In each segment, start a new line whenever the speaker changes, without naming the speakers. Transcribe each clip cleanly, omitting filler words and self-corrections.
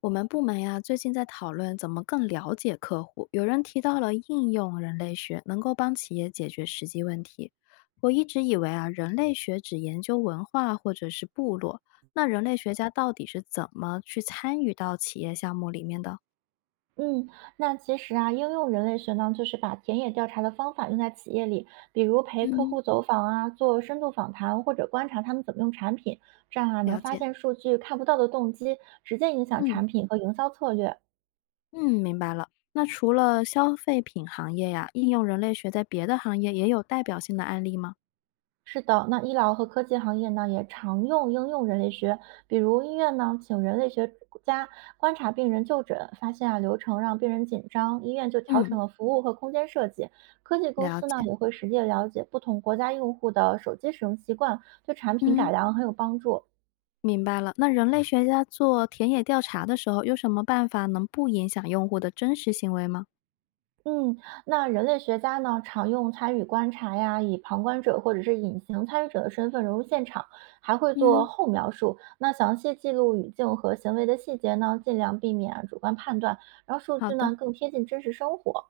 我们部门呀，最近在讨论怎么更了解客户。有人提到了应用人类学能够帮企业解决实际问题。我一直以为啊，人类学只研究文化或者是部落。那人类学家到底是怎么去参与到企业项目里面的？
嗯，那其实啊，应用人类学呢，就是把田野调查的方法用在企业里，比如陪客
嗯，
户走访啊，做深度访谈，或者观察他们怎么用产品，这样啊，能
了
发
解，
现数据看不到的动机，直接影响
嗯
产品和营销策略。
嗯，明白了。那除了消费品行业呀，应用人类学在别的行业也有代表性的案例吗？
是的，那医疗和科技行业呢，也常用应用人类学，比如医院呢，请人类学家观察病人就诊，发现啊流程让病人紧张，医院就调
嗯，
整了服务和空间设计。科技公
了
司呢，
解，
也会实地了解不同国家用户的手机使用习惯，对产品改
嗯。
良很有帮助。
明白了，那人类学家做田野调查的时候，有什么办法能不影响用户的真实行为吗？
嗯，那人类学家呢，常用参与观察呀，以旁观者或者是隐形参与者的身份融入现场，还会做
嗯，
后描述。那详细记录语境和行为的细节呢，尽量避免主观判断，让数
好
据
的，
呢更贴近真实生活。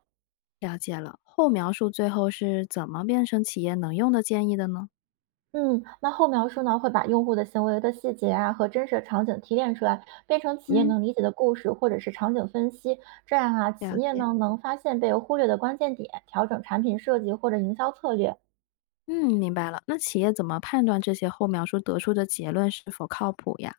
了解了。后描述最后是怎么变成企业能用的建议的呢？
嗯，那后描述呢，会把用户的行为的细节啊和真实的场景提炼出来，变成企业
嗯
能理解的故事或者是场景分析。这样啊，企
了
业
解，
呢能发现被忽略的关键点，调整产品设计或者营销策略。
嗯，明白了。那企业怎么判断这些后描述得出的结论是否靠谱呀？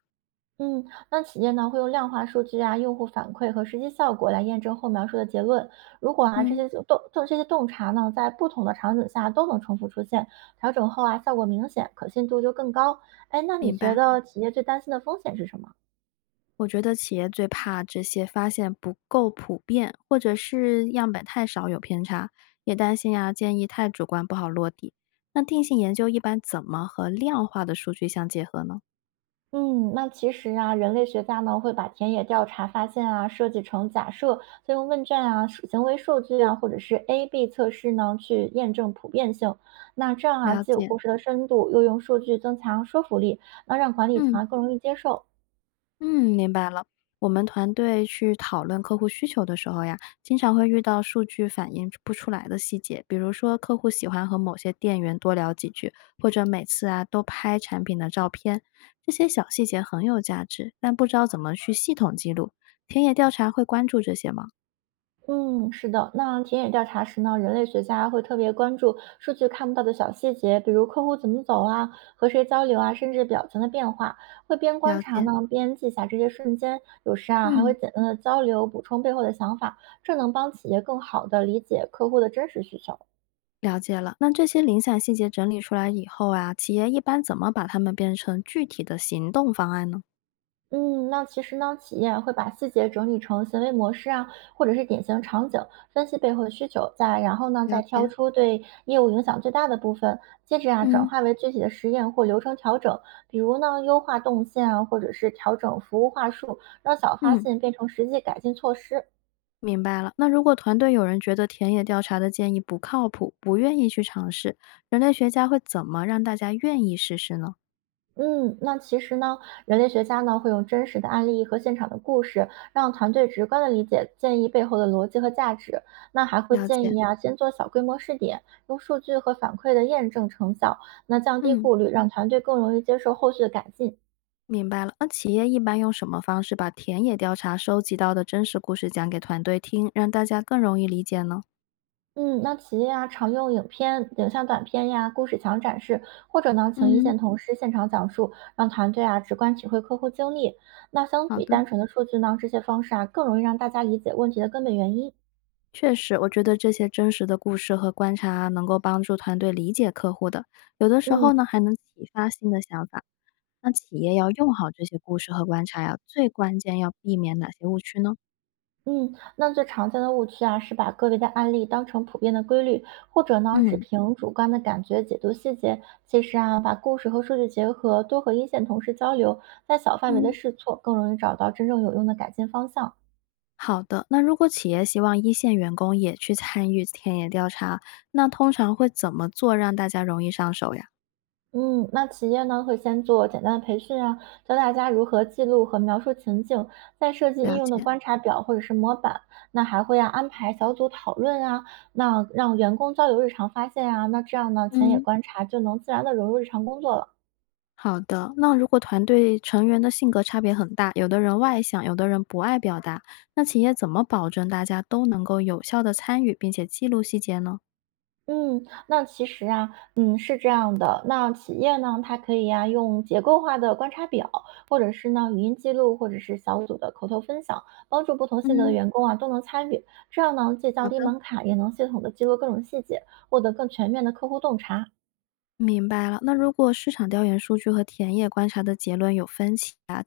嗯，那企业呢会用量化数据啊、用户反馈和实际效果来验证后描述的结论。如果啊这
嗯，
些洞这些洞察呢，在不同的场景下都能重复出现，调整后啊效果明显，可信度就更高。哎，那你
明
觉
白。
得企业最担心的风险是什么？
我觉得企业最怕这些发现不够普遍，或者是样本太少有偏差，也担心啊建议太主观不好落地。那定性研究一般怎么和量化的数据相结合呢？
嗯，那其实啊，人类学家呢会把田野调查发现啊设计成假设，再用问卷啊、数行为数据啊，或者是 A/B 测试呢去验证普遍性。那这样啊，
了
既有
解，
故事的深度，又用数据增强说服力，那让管理层
嗯。
啊更容易接受。
嗯，明白了。我们团队去讨论客户需求的时候呀，经常会遇到数据反映不出来的细节，比如说客户喜欢和某些店员多聊几句，或者每次啊都拍产品的照片，这些小细节很有价值，但不知道怎么去系统记录。田野调查会关注这些吗？
嗯，是的。那田野调查时呢，人类学家会特别关注数据看不到的小细节，比如客户怎么走啊，和谁交流啊，甚至表情的变化。会边观
了
察
解，
呢，边记下这些瞬间。有时啊，还会
嗯，
简单的交流，补充背后的想法，这能帮企业更好的理解客户的真实需求。
了解了。那这些零散细节整理出来以后啊，企业一般怎么把它们变成具体的行动方案呢？
嗯，那其实呢，企业会把细节整理成行为模式啊，或者是典型场景，分析背后的需求，再然后呢，
了
再挑
解，
出对业务影响最大的部分，接着啊，转
嗯
化为具体的实验或流程调整，比如呢，优化动线啊，或者是调整服务话术，让小发
嗯。
现变成实际改进措施。
明白了。那如果团队有人觉得田野调查的建议不靠谱，不愿意去尝试，人类学家会怎么让大家愿意试试呢？
嗯，那其实呢，人类学家呢会用真实的案例和现场的故事，让团队直观的理解建议背后的逻辑和价值。那还会
了
建
解，
议啊，先做小规模试点，用数据和反馈的验证成效，那降低
嗯，
顾虑，让团队更容易接受后续的改进。
明白了。那企业一般用什么方式把田野调查收集到的真实故事讲给团队听，让大家更容易理解呢？
嗯，那企业啊，常用影片、影像短片呀、故事墙展示，或者呢，请一
嗯，
线同事现场讲述，让团队啊直观体会客户经历。那相
好
比
的，
单纯的数据呢，这些方式啊更容易让大家理解问题的根本原因。
确实，我觉得这些真实的故事和观察啊能够帮助团队理解客户的，有的时
嗯，
候呢还能启发新的想法。那企业要用好这些故事和观察呀，最关键要避免哪些误区呢？
嗯，那最常见的误区啊，是把个别的案例当成普遍的规律，或者呢只
嗯
凭主观的感觉解读细节。其实啊，把故事和数据结合，多和一线同事交流，在小范围的
嗯，
试错，更容易找到真正有用的改进方向。
好的。那如果企业希望一线员工也去参与田野调查，那通常会怎么做让大家容易上手呀？
嗯，那企业呢会先做简单的培训啊，教大家如何记录和描述情境，再设计应
了
用的
解，
观察表或者是模板。那还会啊安排小组讨论啊，那让员工交流日常发现啊，那这样呢前野
嗯，
观察就能自然的融入日常工作了。
好的。那如果团队成员的性格差别很大，有的人外向，有的人不爱表达，那企业怎么保证大家都能够有效的参与，并且记录细节呢？
嗯，那其实啊，嗯，是这样的。那企业呢，它可以呀、用结构化的观察表，或者是呢语音记录，或者是小组的口头分享，帮助不同性格的
嗯，
员工啊都能参与。这样呢，既
好
降低
的。
门槛，也能系统的记录各种细节，获得更全面的客户洞察。
明白了，那如果市场调研数据和田野观察的结论有分歧啊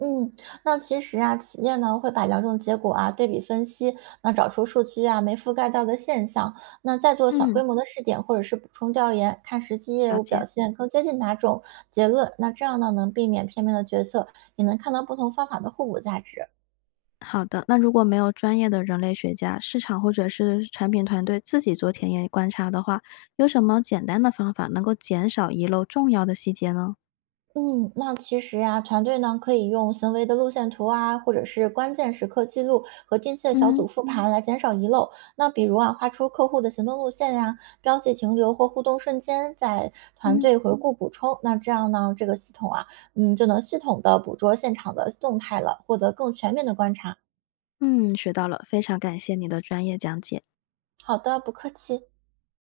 嗯，那其实啊，企业呢会把两种结果啊对比分析，那找出数据啊没覆盖到的现象，那再做小
嗯，
规模的试点或者是补充调研，看实际业
了
务
解。
表现更接近哪种结论。那这样呢能避免片面的决策，也能看到不同方法的互补价值。
好的，那如果没有专业的人类学家、市场或者是产品团队自己做田野观察的话，有什么简单的方法能够减少遗漏重要的细节呢？
嗯，那其实呀，团队呢可以用行为的路线图啊，或者是关键时刻记录和定期的小组
嗯
复盘来减少遗漏。那比如啊，画出客户的行动路线呀、标记停留或互动瞬间，在团
嗯。嗯
队回顾补充。那这样呢，这个系统啊，嗯，就能系统的捕捉现场的动态了，获得更全面的观察。
嗯，学到了，非常感谢你的专业讲解。
好的，不客气。